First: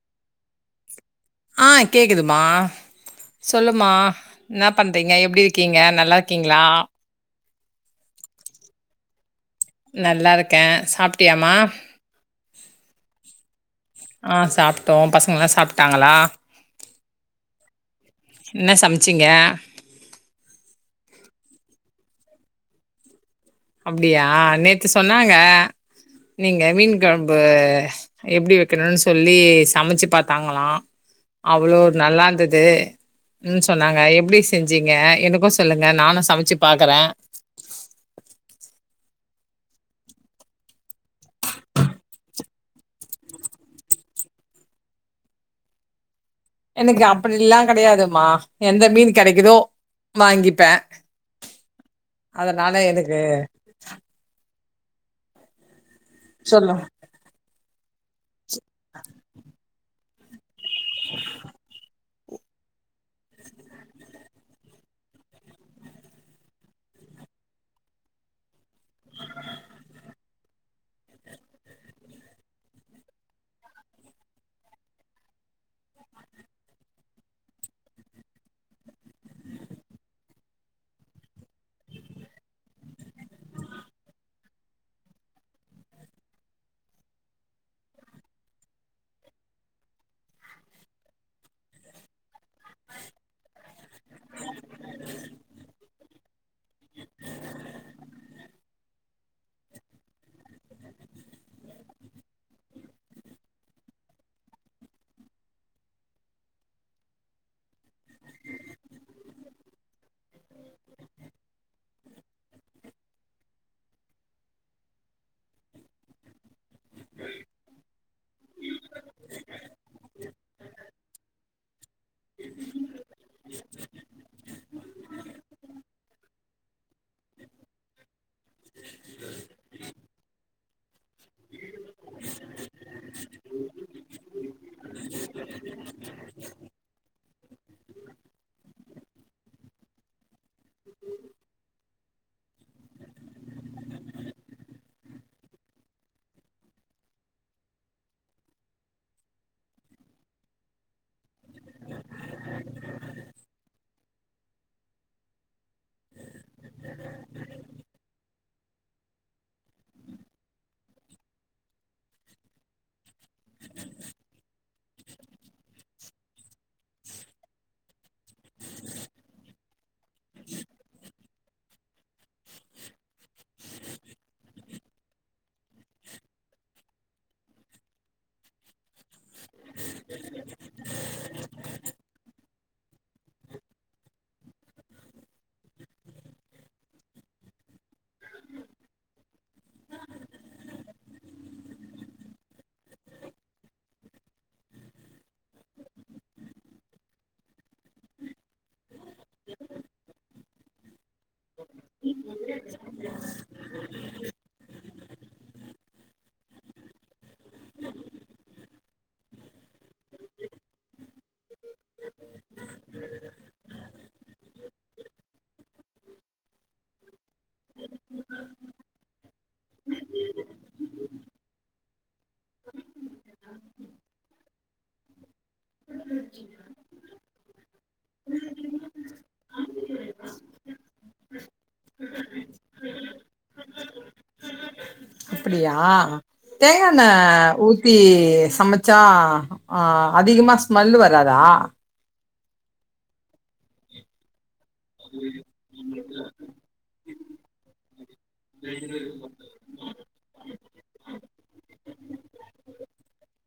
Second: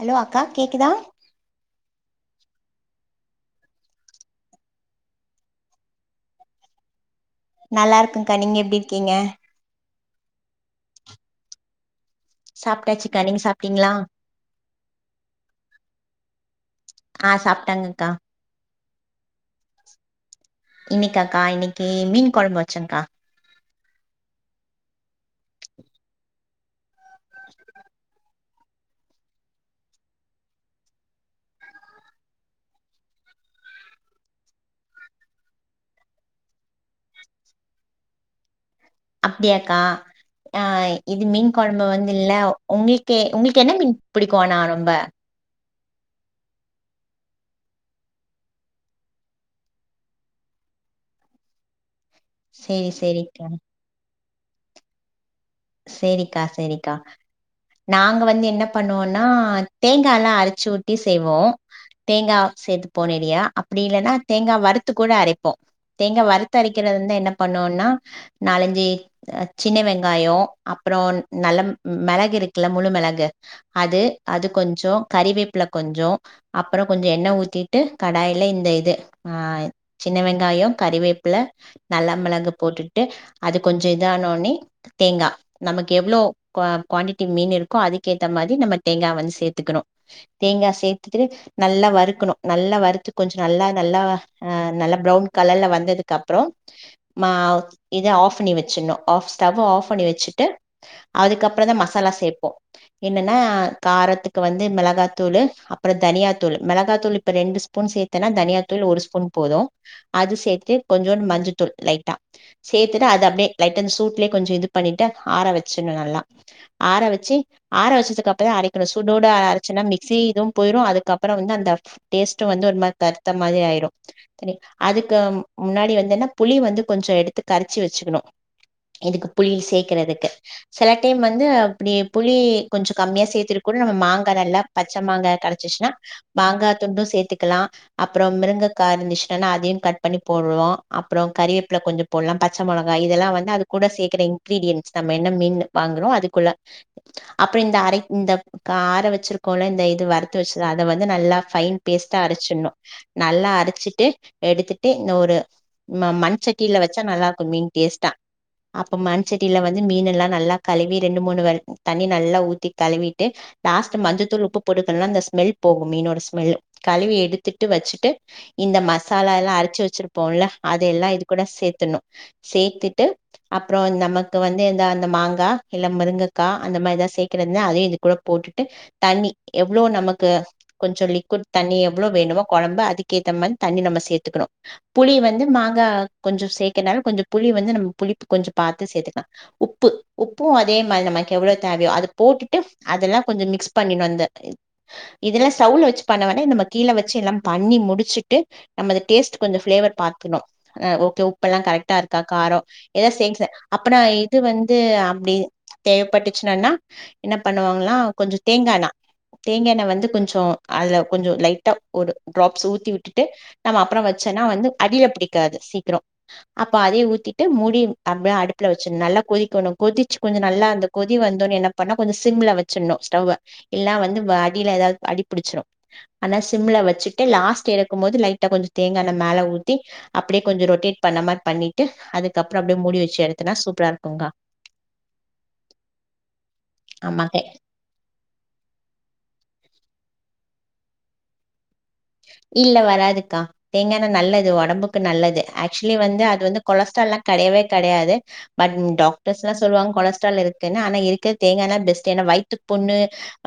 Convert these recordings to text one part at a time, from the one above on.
Hello அக் கா கேக்குதா கிதுமா சொல்லுமா ன்ன பண்றீங்க எப்டி இர்க்கீங்க நல்லார்க்கீங்ளா நல்லார்க்கங்கா நீங்க எப்டி இர்க்கீங்க நல்லார்கே சாப்ட்டியாமா சாப்ட்டாச்சுக்கா நீங்க சாப்ட்டீங்களா ஆ சாப்ட்டோ பசங்கல்லா சாப்ட்டாங்களா ஆ சாப்ட்டாங்கக்கா ன்ன சம்ச்சீங்க கக்கா இன்னிக்கி மீன் கொழம்பு வச்சங்க்கா அப்டியா நேத்து சொன்னாங்க நீங்க மீன் கொழும்பு எப்டி வெக்கணுன் சொல்லி சமச்சு பாத்தாங்களா அவுளோ நல்லா இந்துது ன் சொன்னாங்க எப்டி செஞ்சீங்க எனுக்கு சொல்லுங்க நானு சமுச்சி பாக்குற அப்டியாக்கா ஆ இது மீன் கொழம்பு வந்து இல்ல உங்ளுக்கு உங்ளுக்கு என்ன மீன் பிடிக்கு ஆனா ரொம்ப எனக்கு அப்டில்லா கெடையாதுமா எந்த மீன் கெடைக்குதோ வாங்கிப்பே அதனால சேரி எனக்கு சேரிக்கா செரிக்கா சொல்லு செரிக்கா நாங்க வந்து என்ன பண்ணுவோனா தேங் காலா அர ச்சூட்டி செய்வோ தேங்கா சேத்து போனேடியா அப்டி இல்லன்னா தேங்கா வறுத்து கூட அரைப்போ தேங்கா வறுத்து அரைக்கிறது வந்து என்ன பண்ணுவோனா நாலஞ்சு ஆஹ் சின்ன வெங்காயோ அப்றோ நல்ல மெளகு இருக்குக்கில்ல முழு மெளகு அது அது கொஞ்சோ கறிவேப்பில கொஞ்சோ அப்பறோ கொஞ்சோ எண்ண ஊத்திட்டு கடாயில இந்த இது ஆஹ் சின்ன வெங்காயோ கறிவேப்பில நல்ல மிளகு போட்டுட்டு அது கொஞ்ச இதானோனே தேங்கா நமக்கு எவ்ளோ குவா குவான்டிட்டி மீன் இருக்கோ அதுக்கேத்த மாரி நம்ம தேங்கா வந்து சேத்துக்கணு தேங்கா சேத்திட்டு நல்லா வறுக்கணு நல்லா வருத்து கொஞ்சோ நல்லா நல்லா நல்லா ப்ரௌன் கலர்ல வந்ததுக் கப்றோ மா இத ஆஃப் பண்ணி வச்சிட்னு ஆஃப் ஸ்டவ்வ ஆஃப் பண்ணி வச்சிட் டு அதுக்கப்பறந்தா மசாலா சேப்போ என்னன்னா காரத்திக்கு வந்து மிளகாத்தூளு அப்றோ தனியாத்தூளு மிளகாத்தூளு இப்ப ரெண்டு ஸ்பூன் சேத்தனா தனியாத்தூள் ஒரு ஸ்பூன் போது அது சேத்து கொஞ்சோனு மஞ்ச தூள் லைட்டா சேத்திட்டு அது அப்டே லைட்டா அந்த சூட்லே கொஞ்சோ இது பண்ணிட் ட்ட ஆர வச்சிர்னு நல்லா ஆர வச்சு ஆர வச்சசு கப்றோ அரைக்குணு சூடோட அரச்சனா மிக்சி இதூ போயிறூ அதுக்கப்பற வந்து அந்த டேஸ்டூ வந்து ஒரு மாரி தர்த்தர் மாரி ஆய்ரூ நீ அதுக்கு முன்னாடி வந்து என்ன புளி வந்து கொஞ்சோ எடுத்து கரச்சு வச்சுக்கனு இதுக்கு புளி சேக் க்குறதிக்கு சில டைம் வந்து அப்டியே புளி கொஞ்சோ கம்மியா சேத்திட்டு கூட நம்ம மாங்கா நல்லா பச்ச மாங்கா கெடச்சுச்சுனா மாங்கா துண்டூ சேத்துக்கலா அப்றோ மிருங்கக்காய் இருந்துச்சுன்னா அதயூ கட் பண்ணி போடுவோ அப்றோ கறிவேப்பல கொஞ்சோ போடலா பச்ச மொளகா இதெல்லா வந்து அது கூட சேக்கற இன் கீரீடியன்ஸ் நம்ம என்ன மீன் வாங்குறோ அதுக்குள்ள அப்றோ இந்த அரை இந்த கா ஆர வச்சுருக்கோல இந்த இது வறுத்து வச்சத அத வந்து நல்லா ஃபைன் பேஸ்ட்டா அரச்சிட்ணூ நல்லா அரச்சிட்டு எடுத்திட்டு இந்த ஒரு ம மண் செட்டில வச்சா நல்லாருக்கூ மீன் டேஸ்டா அப்ப மண் செட்டில வந்து மீன்னெல்லா நல்லா கழுவி ரெண்டு மூணு வ தண்ணி நல்லா ஊத்தி கழுவிட்டு லாஸ்ட் மஞ்சத்தூள் உப்பு போட்டுக்கழும்னா அந்த ஸ்மெல் போகூ மீனோட ஸ்மெல் கழுவி எடுத்திட்டு வச்சுட்டு இந்த மசாலா எல்லா அரச்சு வச்சுருப்போல்ல அத எல்லாம் இது கூட சேத்துர்ணு சேத்திட்டு அப்றோ நம்ம க்கு வந்து எந்த அந்த மாங்கா இல்ல முருங்கக்கா அந்த மாரிதா சேக்கறத்னா அதையூ இது கூட போட்டுட்டு தண்ணி எவ்ளோ நமக்கு கொஞ்சோ லிக்விட் தண்ணி எவ்ளோ வேணுமோ கொழம்பு அதுக்கேத்த மாரி தண்ணி நம்ம சேத்துக்குணு புளி வந்து மாங்கா கொஞ்சோ சேக்கனால கொஞ்சோ புளி வந்து நம்ம புளிப்பு கொஞ்சோ பாத்து சேத்துக் உப்பு உப்பூ அதே மாரி நமக்கு எவ்ளோ தேவயோ அத போட்டுட்டு அதெல்லா கொஞ்சோ மிக்ஸ் பண்ணினூ அந்த இதெல்லா ஸ்டவ்வுல வச்சு பண்ண வேனா நம்ம கீழ வச்சு எல்லா பண்ணி முடிச்சிட்டு நம்ம அத டேஸ்ட் கொஞ்சோ ஃபிளேவர் பாக்குணு ஆஹ் ஓக்கே உ உப்பல்லா கரக்டா இருக்கா காரோ ஏதாஸ் ஸேங்ச நா இது வந்து அப்டி தேவப்பட்டுச்சுன்னனா என்ன பண்ணுவாங்கலா கொஞ்சோ தேங்காண்ணா தேங்கா எண்ண வந்து கொஞ்சோ அதுல கொஞ்சோ லைட்டா ஒரு டிராப்ஸ் ஊத்தி விட்டுட்டு நம்ம அப்றோ வச்சன்னா வந்து அடிய புடிக்காது சீக்ரோ அப்ப அதயூ ஊத்திட்டு மூடி அப்ப அடுப் ட்ல வச்சணு நல்லா கொதிக்கணு கொதிச் கொஞ்சோ நல்லா அந்த கொதி வந்துன்னு என்னா பண்ணா கொஞ்சோ சிம்ல வச்சிட்ணூ ஸ்டவ்வ எல்லா வந்து அடில ஏதாவ்து அடிப்புடுச்சுறூ ஆனா சிம்ல வச்சிட் ட்டு லாஸ்ட் எரக் ஒம் போது லைட்டா கொஞ்சோ தேங்கா எண்ண மேல ஊ தி அப்டியே கொஞ்சோ ரொட்டேட் பண்ண மாரி பண்ணிட்டு அதுக்கப்றோ அப்டியே மூடி வச்சு எடுத் தின்னா சூப்ரா இருக்குங்க்கா அப்டியா தேங்கா எண்ண ஆமாங்க ஊத்தி சமச்சா ஆஹ் அதிகமா ஸ்மெல் வராதா இல்ல வராதுக்கா தேங்காண்ணெ நல்லது ஒடம்புக்கு நல்லது ஆக்சுலி வந்து அது வந்து கொலஸ்ட்ராலா கெடையவே கெடையாது பட் டாக்டர்ஸ்லா சொல்லுவாங்க கொலஸ்ட்ரால் இருக்குன்னு ஆனா இருக்க தேங்கா எண்ணெ பெஸ்ட்டு ஏனா வய்த்து புண்ணு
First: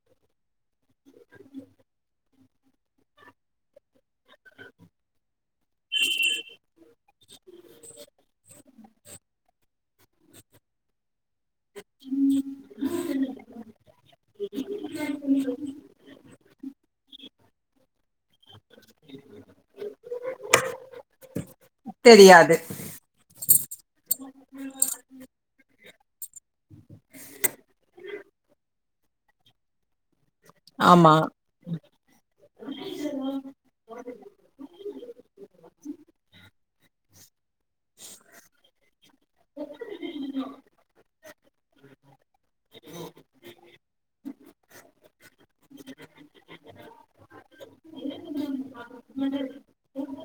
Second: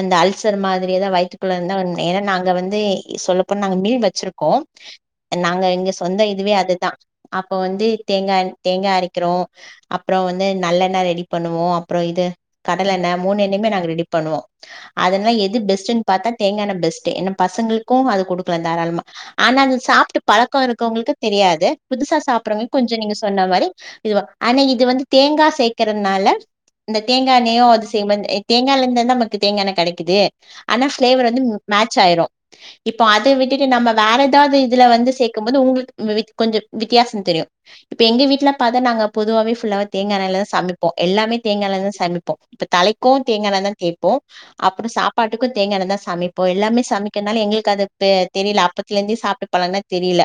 அந்த அல்சர் மாதிரி தா வயித்துக்குள்ள இருந்தா வந்தே ஏனா நாங்க வந்து சொல்லப் அப்றோ நாங்க மீல் வச்ருக்கோ நாங்க எங்க சொந்த இதுவே அதுதா அப்ப வந்து தேங்கா தேங்கா அரகிறோ அப்றோ வந்து நல்லெண்ண ரெடி பண்ணுவோ அப்றோ இது கடலெண்ணெ மூனு எண்ணயுமே நாங்க ரெடி பண்ணுவோ அதென்லா எது பெஸ்ட்டுன் பாத்தா தேங்காண்ண பெஸ்ட்டு என்ன பசங்களுக்கு அது குடுக் தாராளமா ஆனா அது சாப்ட்டு பழக்கோ இருக்கவங்களுக்கு தெரியாது புதுசா தெரியாது சாப்றவங்க கொஞ்சோ நீங்க சொன்ன மாரி இல்ல ஆனா இது வந்து தேங்கா சேக்றதுனால அந்த தேங்கா எண்ணயு அது சேம் தேங்கால இருந்து நமக்கு தேங்காண்ன கெடைக்குது ஆனா ஆமா பிளேவர் வந்து மேட்ச் ஆயிரு இப்ப அத் ட்டுவிட்டுட்டு நம்ப வேற ஏதாது இதுல வந்து சேக்கும்போது ஒங்ளுக்கு கொஞ்சோ வித்தியாசோ தெரியு இப்ப எங்க வீட்ல பாத்தா நாங்க பொதுவாவே ஃபுல்லாவே தேங்காயெண்ணைல தா சமப்போ எல்லாமே தேங்கா எண்ணைல தா சமப்போ இப்ப தலைக்கு தேங்கா எண்ண தா தேப்போ அப்றோ சாப்பாட்டுக்கு தேங்கா எண்ண தா சமைப்போ எல்லாமே சமைக்கனால எங்ளுக்கு அது ப்ப தெரில அப்பத்ல இருந்தே சாப்ட்டு பழகுனா தெரில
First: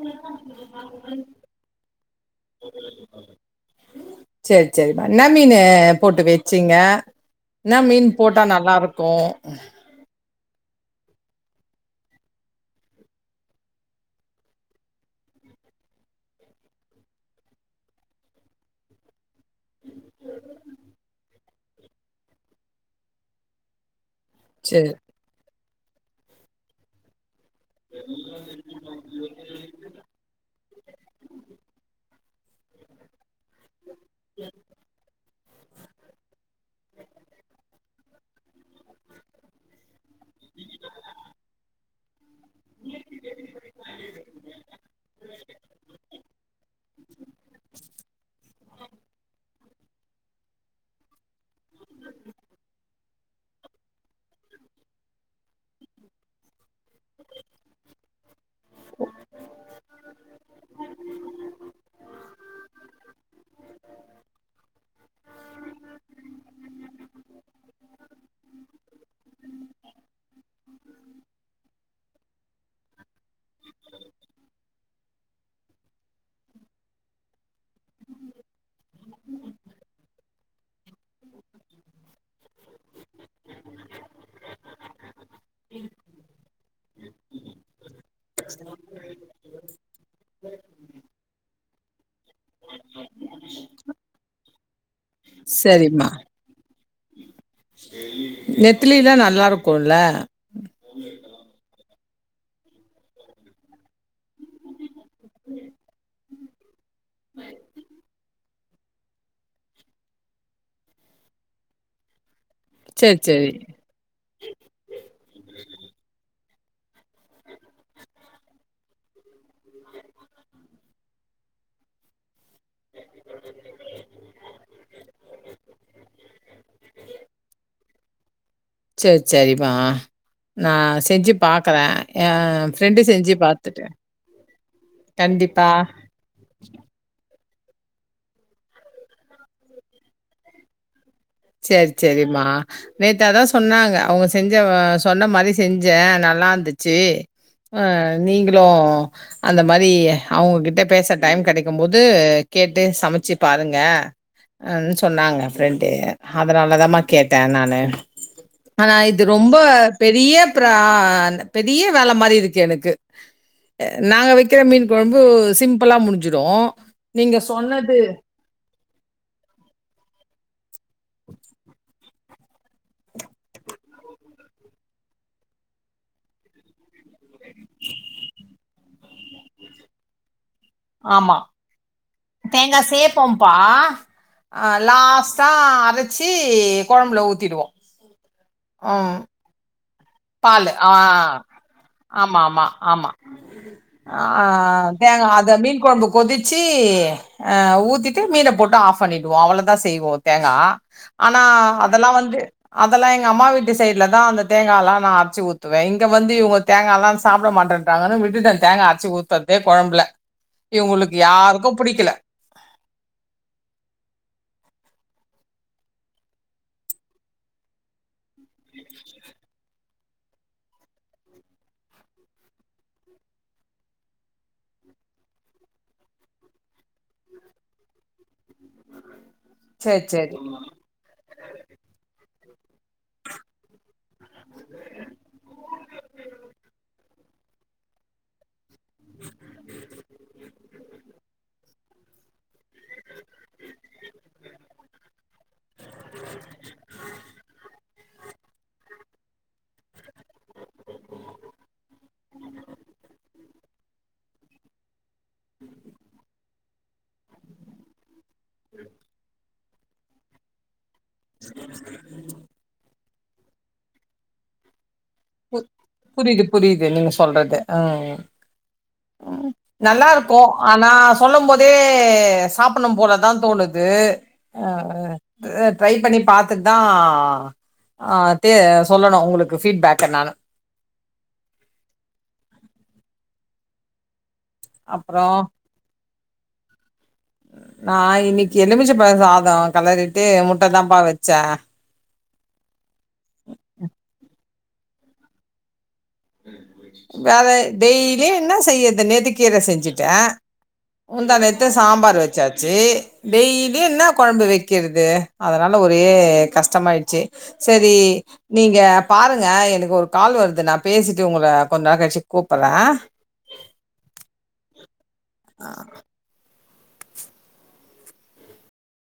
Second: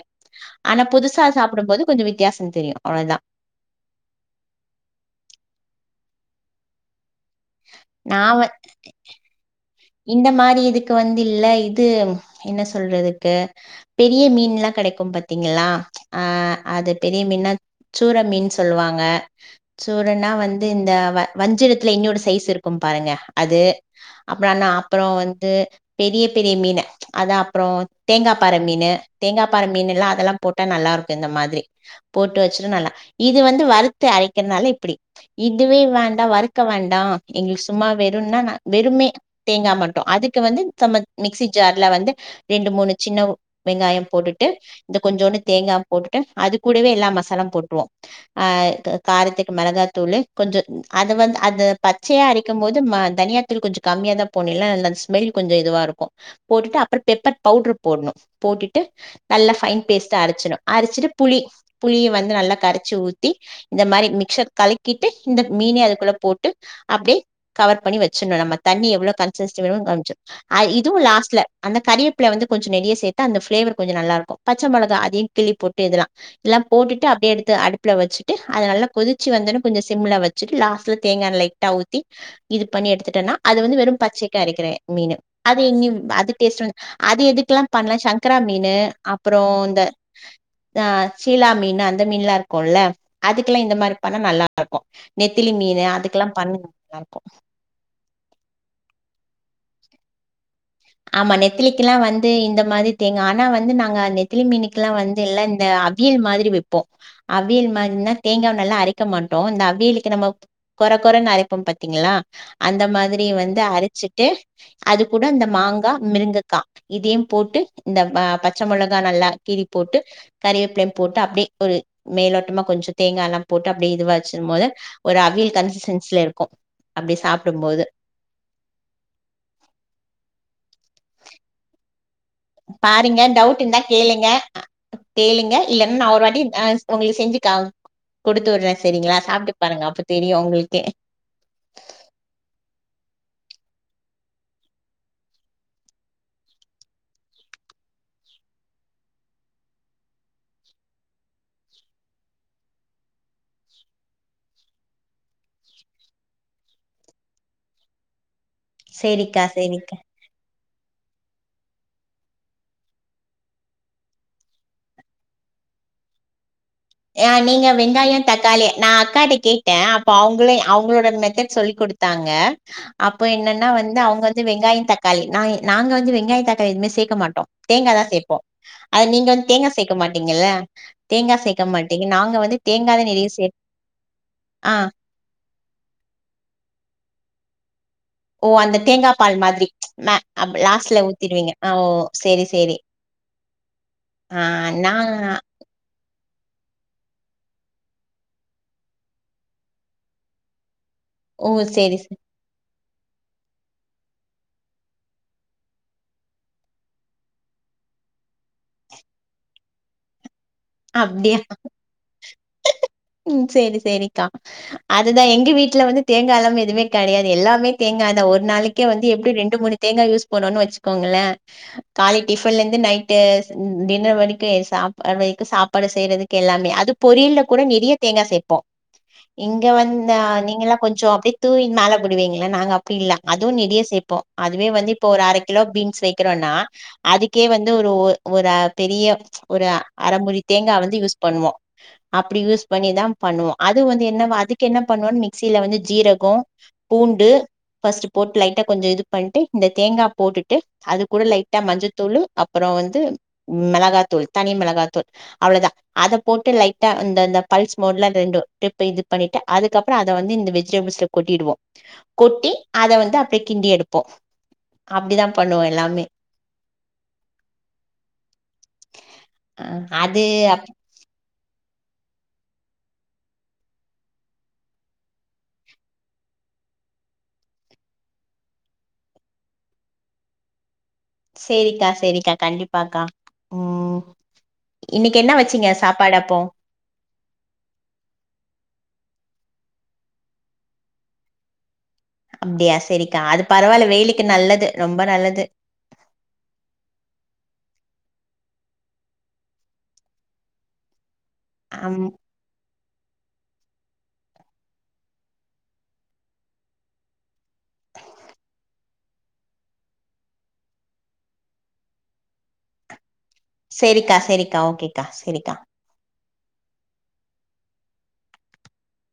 ஆனா புதுசா சாப்டும்போது கொஞ்ச வித்தியாசந் தெரியு அவ்ளதா சேர் சேரிமா என்னா மீனு போட்டு வெச்சிங்க என்னா மீன் நா வ போட்டா நல்லாருக்கு இந்த மாரி இதுக்கு வந்து இல்ல இது என்ன சொல்றதுக்கு பெரிய மீன்லா கெடைக்கு பாத்திங்களா ஆ அது பெரிய மீன்னா சூற மீன் சொல்லுவாங்க சூறன்னா வந்து இந்த வ வஞ்சிரத்துல இன்னோரு சைஸ் இருக்கும் பாருங்க அது வேணா சரி அப்பற வந்து பெரிய பெரிய மீனு அதா அப்பற தேங்கா பாற மீனு தேங்கா பாற மீனு எல்லா அதெல்லா போட்டா நல்லாருக்கு இந்த மாதிரி போட்டு வச்சிட நல்லா இது வந்து வறுத்து அரைக்கிறனால இப்பிடி இதுவே வேண்டா வறுக்க வேண்டா எங்ளுக்கு சும்மா வெறுன்னா நா வெறுமே தேங்கா மட்டு அதுக்கு வந்து நம்ம மிக்சி ஜார்ல வந்து ரெண்டு மூணு சின்ன வெங்காயம் போட்டுட்டு இந்த கொஞ்சோண்டு தேங்கா போட்டுட்டு அது கூடவே எல்லா மசாலாம் போட்ருவோ ஆ காரத்துக்கு மெளகாத்தூளு கொஞ்சொ அது வந்து அந்த பச்சையா அரைக்கும் போது ம தனியா தூள் கொஞ்ச கமியாதா போணு இல்னா இந்த ஸ்மெல் கொஞ்சொ இதுவா இருக்கு போட்டுட்டு அப்பற பெப்பர் பவுடரு போடணு போட்டுட்டு நல்லா ஃபைன் பேஸ்ட்டா அரைச்சணு அரைச்சிட்டு புளி புளிய வந்து நல்லா கரைச்சி ஊத்தி இந்த மாரி மிக்சர் கலக்கிட்டு இந்த மீனை அதுக்குள்ள போட்டு அப்டியே கவர் பண்ணி வச்சர்ணு நம்ம தண்ணி எவ்ளோ கன்ச்சஸ்டி வேணு காம்ச்சு அ இதுவு லாஸ்ட்ல அந்த கரிவேப்பில வந்து கொஞ்ச நறைய சேத்தா அந்த ஃபிளேவர் கொஞ்ச நல்லாருக்கு பச்ச மொளகா அதையு கிள்ளி போட்டு இதெலா இதெல்லாம் போட்டுட்டு அப்டியே எடுத்து அடுப்புல வெச்சுட்டு அத நல்லா கொதிச்சு வந்தோனே கொஞ்ச சிம்ல வச்சுட்டு லாஸ்ட்ல தேங்கா எண்ணெ லைட்டா ஊத்தி இது பண்ணி எடுத்துட்டனா அது வந் பச்சைக்கு அரைக்கிறே மீனு அது எங்கிம் அது டேஸ்ட் வந்து அது எதுக்கெலா பண்லா சங்கரா மீனு அப்பறோ இந்த அ ஷீலா மீனு இந்த மீன்லா இருக்குல்ல அதுக்கில்லா இந்த மாரி பண்ணா நல்லாருக்கு நெத்திலி மீனு சரிம்மா அதுக்கல்லாம் பண் [inaudible] ல்லாருக்கு நெத்திலிலல்லா நல்லா இருக்குல்ல ஆமா நெத்திலி இல்ல வந்து இந்த மாரி தேங்க ஆனா வந்து நாங்க அந்த நெ நெத்திலிமீனுக்குெல்லா வந்து ல்ல இந்த அவியல் மாதிரி இப் ப்ப அவியல் மாதிரனா தேங்காய் நல்லா அரைக்க மாட்டோ இந்த அவிலுக்கு நம்ம குறை குறைன்னு அரைப்போம் பாத்தீங்களா அந்த சரி மாதிரி சரி வந்து அரைச்சிட்டு அது கூட இந்த மாங்க முருகங்கா இதையும் போட்டு இந்த பச்சை மிளகா நல்லா கீறி போட்டு கறிவேப்பிலம் போட்டு அப்படியே ஒரு மேலோட் கொஞ்சம் தேங்காய எல்லாம் போட்டு அப்படி இதுவச்சும் போது ஒரு அவியல் கன்சிஸன்சல இருக்கும் அப்படி சாப்டும் போது சரி சரிமா நான் செஞ்சு பாக்கறே பாருங்க டவுட் இருந்தா கேளுங்க அ கேளுங்க கண்டிப்பா இல்லன்னா நா ஒரு வாட்டி ஆ உங்களுக்கு செஞ்சி காம் குடுத்துவுட்றே செரிங்ளா சாப்ட்டு பாருங்க அப்போ தெரியு உங்ளுக்கே சேரி சேரிம்மா நேத்து அதா சொன்னாங்க அவுங்க செஞ்சி ஆ சொன்ன மாரி செஞ்சே நல்லாந்திச்சு ஆ நீங்களு அந்த மாரி அவுங்கக்கிட்ட பேச டைம் கடைக்கும் போது கேட்டு சமச்சிப் பாருங்க ன் சொன்னாங்க ஃப்ரெண்டு அதனாலதாம்மா கேட்ட நானு ஆனா இது சேரிக்கா ரொம்ப சேரிக்கா பெரியப் த்ரா அந்த பெரிய வேல மாரி இருக்கு எனக்கு நாங்க வெக்கிற மீன் கொழம்பு சிம்ப்புளா முடிஞ்சுரு ஆ நீங்க வெங்காயொ தக்காளி நா அக்காட்ட கேட்ட அப்ப அவுங்களே அவுங்களோட மெத்தட் சொல்லி்க் குடுத் தாங்க அப்போ என்னன்னா வந்து அவுங்க வந்து வெங்காயொ தக்காளி நா நாங்க வந்து வெங்காயொ தக்காளி எதுமே சேக்க மாட்டோ தேங்காதா சேப்போ அத நீங்க வந் தேங்கா சேக்க மாட்டீங்கல்ல ஆமா கம்மன் தேங்கா சேப்போம்ப்பா ஆ லாஸ்ட்டா அரச்சி கொழம்புல ஊத்திடுவோ [unintelligible] ஓ அந்த ம் தேங்காப்பால் மாதிரி மே பாலு ஆ லாஸ்ட்ல ஊத்திடுவீங்க ஆ ஓ ஆமா சேரி ஆமா சேரி ஆமா ஆ தேங்கா அத மீன் கொழம்பு கொதிச்சி ஆ ஊத்திட்டு மீனப் போட்டு ஆஃபண்ணிடுவோ அவ்ளோதா செய்வோ தேங்கா ஆனா ஓ சேரி அதெல்லா சே வந்து அதெல்லா எங்க அம்மா வீட்டு சைட்லதா அந்த தேங்கால்லா அரச்சி ஊத்துவே இங்க வந்து இவுங்க தேங்கால்லா சாப்ட மாட்டன்றாங்கன்னு விட்டுட்ட தேங்கா அரச்சி ஊத்தற்தே கொழம்புல இவுங்களுக்கு அப்டியா யாருக்கு புடிக்கல ம் சேரி சேரிக்கா அதுதா எங் க வீட்ல வந்து தேங்கால்லாம எதுமே கடையாது எல்லாமே தேங்காதா ஒரு நாளக்கே வந்து எப்டி ரெண்டு மணிக் தேங்கா யூஸ் பண்ணுவோனு வச்சுக்கோங்களே காலை டிஃபன்லேந்து நைட்டு டின்னர் வரைக்கு எ சாப்பாடு வெக் கு சாப்பாடு செய்றதுக்கு எல்லாமே அது பொரியல்லக் கூட நிறைய தேங்கா சேப்போ இங்க வந் சேர் அ சேரி நீங்கல்லா கொஞ்சொ அப்டியே தூவி மேல போடுவீங்க நாங்க அப்டி இல்ல அதுவு நெறிய சேப்போ அதுவே வந்து இப்போ ஒரு அர கிலோ பீன்ஸ் வெக்கிறோன்னா அதுக்கே வந்து ஒரு ஒ ஒரு அ பெரிய ஒரு ர மூடி தேங்கா வந்து யூஸ் பண்ணுவோ அப்டி யூஸ் பண்ணிதா பண்ணுவோ அது வந்து என்னவா அதுக் என்ன பண்ணுவோ மிக்ஸில வந்து ஜீரகொ பூண்டு ஃபர்ஸ்ட்டு போட்டு லைட்டா கொஞ்சொ இது பண்ட்டு இந்த தேங்கா போட்டுட்டு அதுக் கூட லைட்டா மஞ்சத்தூளு அப்பறோ வந்து மெளகாத்தூள் தனி மெளகாத்தூ அவ்ளோதா அதப் போட்டு லைக் த அந்தந்த பல்ஸ் மோட்ல ரெண்டு ட்ரிப் இது பண்ணிட்ட அதுக்கப்பறோ அத வந்து இந்த வெஜிடேபுள்ஸ்ல கொட்டிடுவோம். கொட்டி அதை வந்து அப்டியே கிண்டியெடுப்போம் பு புரியுது புரியுது நீங்க சொல்றது அம் உம் அ அது நல்லாருக்கும் அப் ஆனா சொல்லும் போதே சாப்டணும் போலதான் தோணுது அம். ட்ரை பண்ணி பார்த்துட்டு தான் தே சொல்லணும் உங்களுக்கு பீட்பேக் என்னால சேரிக்கா சேரிக்கா கண்டிப்பாக்கா உம் இன்னைக்கு அப்றோ என்னவச்சீங்க சாப்பாடப் போம் நான் இன்னிக்கு எலுமிச்சப்பழசாதம் கிளறிட்டு முட்ட தாம்ப்பா வச்சேன். அப்படியா சரிக்கா அது பரவால்ல வெயிலுக்கு நல்லது, ரொம்ப நல்லது. வேற டெய்லியும் என்ன செய்யது நேத்துக்கீரை செஞ்சுட்டே முந்தாநேத்து ஆம் சாம்பாரு வச்சாச்சு டெய்லி என்ன குழம்பு வைக்கிறது, அதனால ஒரே கஷ்டமயிச்சு சரி நீங்க பாருங்க எனக்கு ஒரு கால் வருது நான் பேசிட்டு உங்கள கொஞ்சநேரம் கழிச்சு கூப்பறன் சேரிக்கா சேரிக்கா ஓகே ஆ சரிக்கா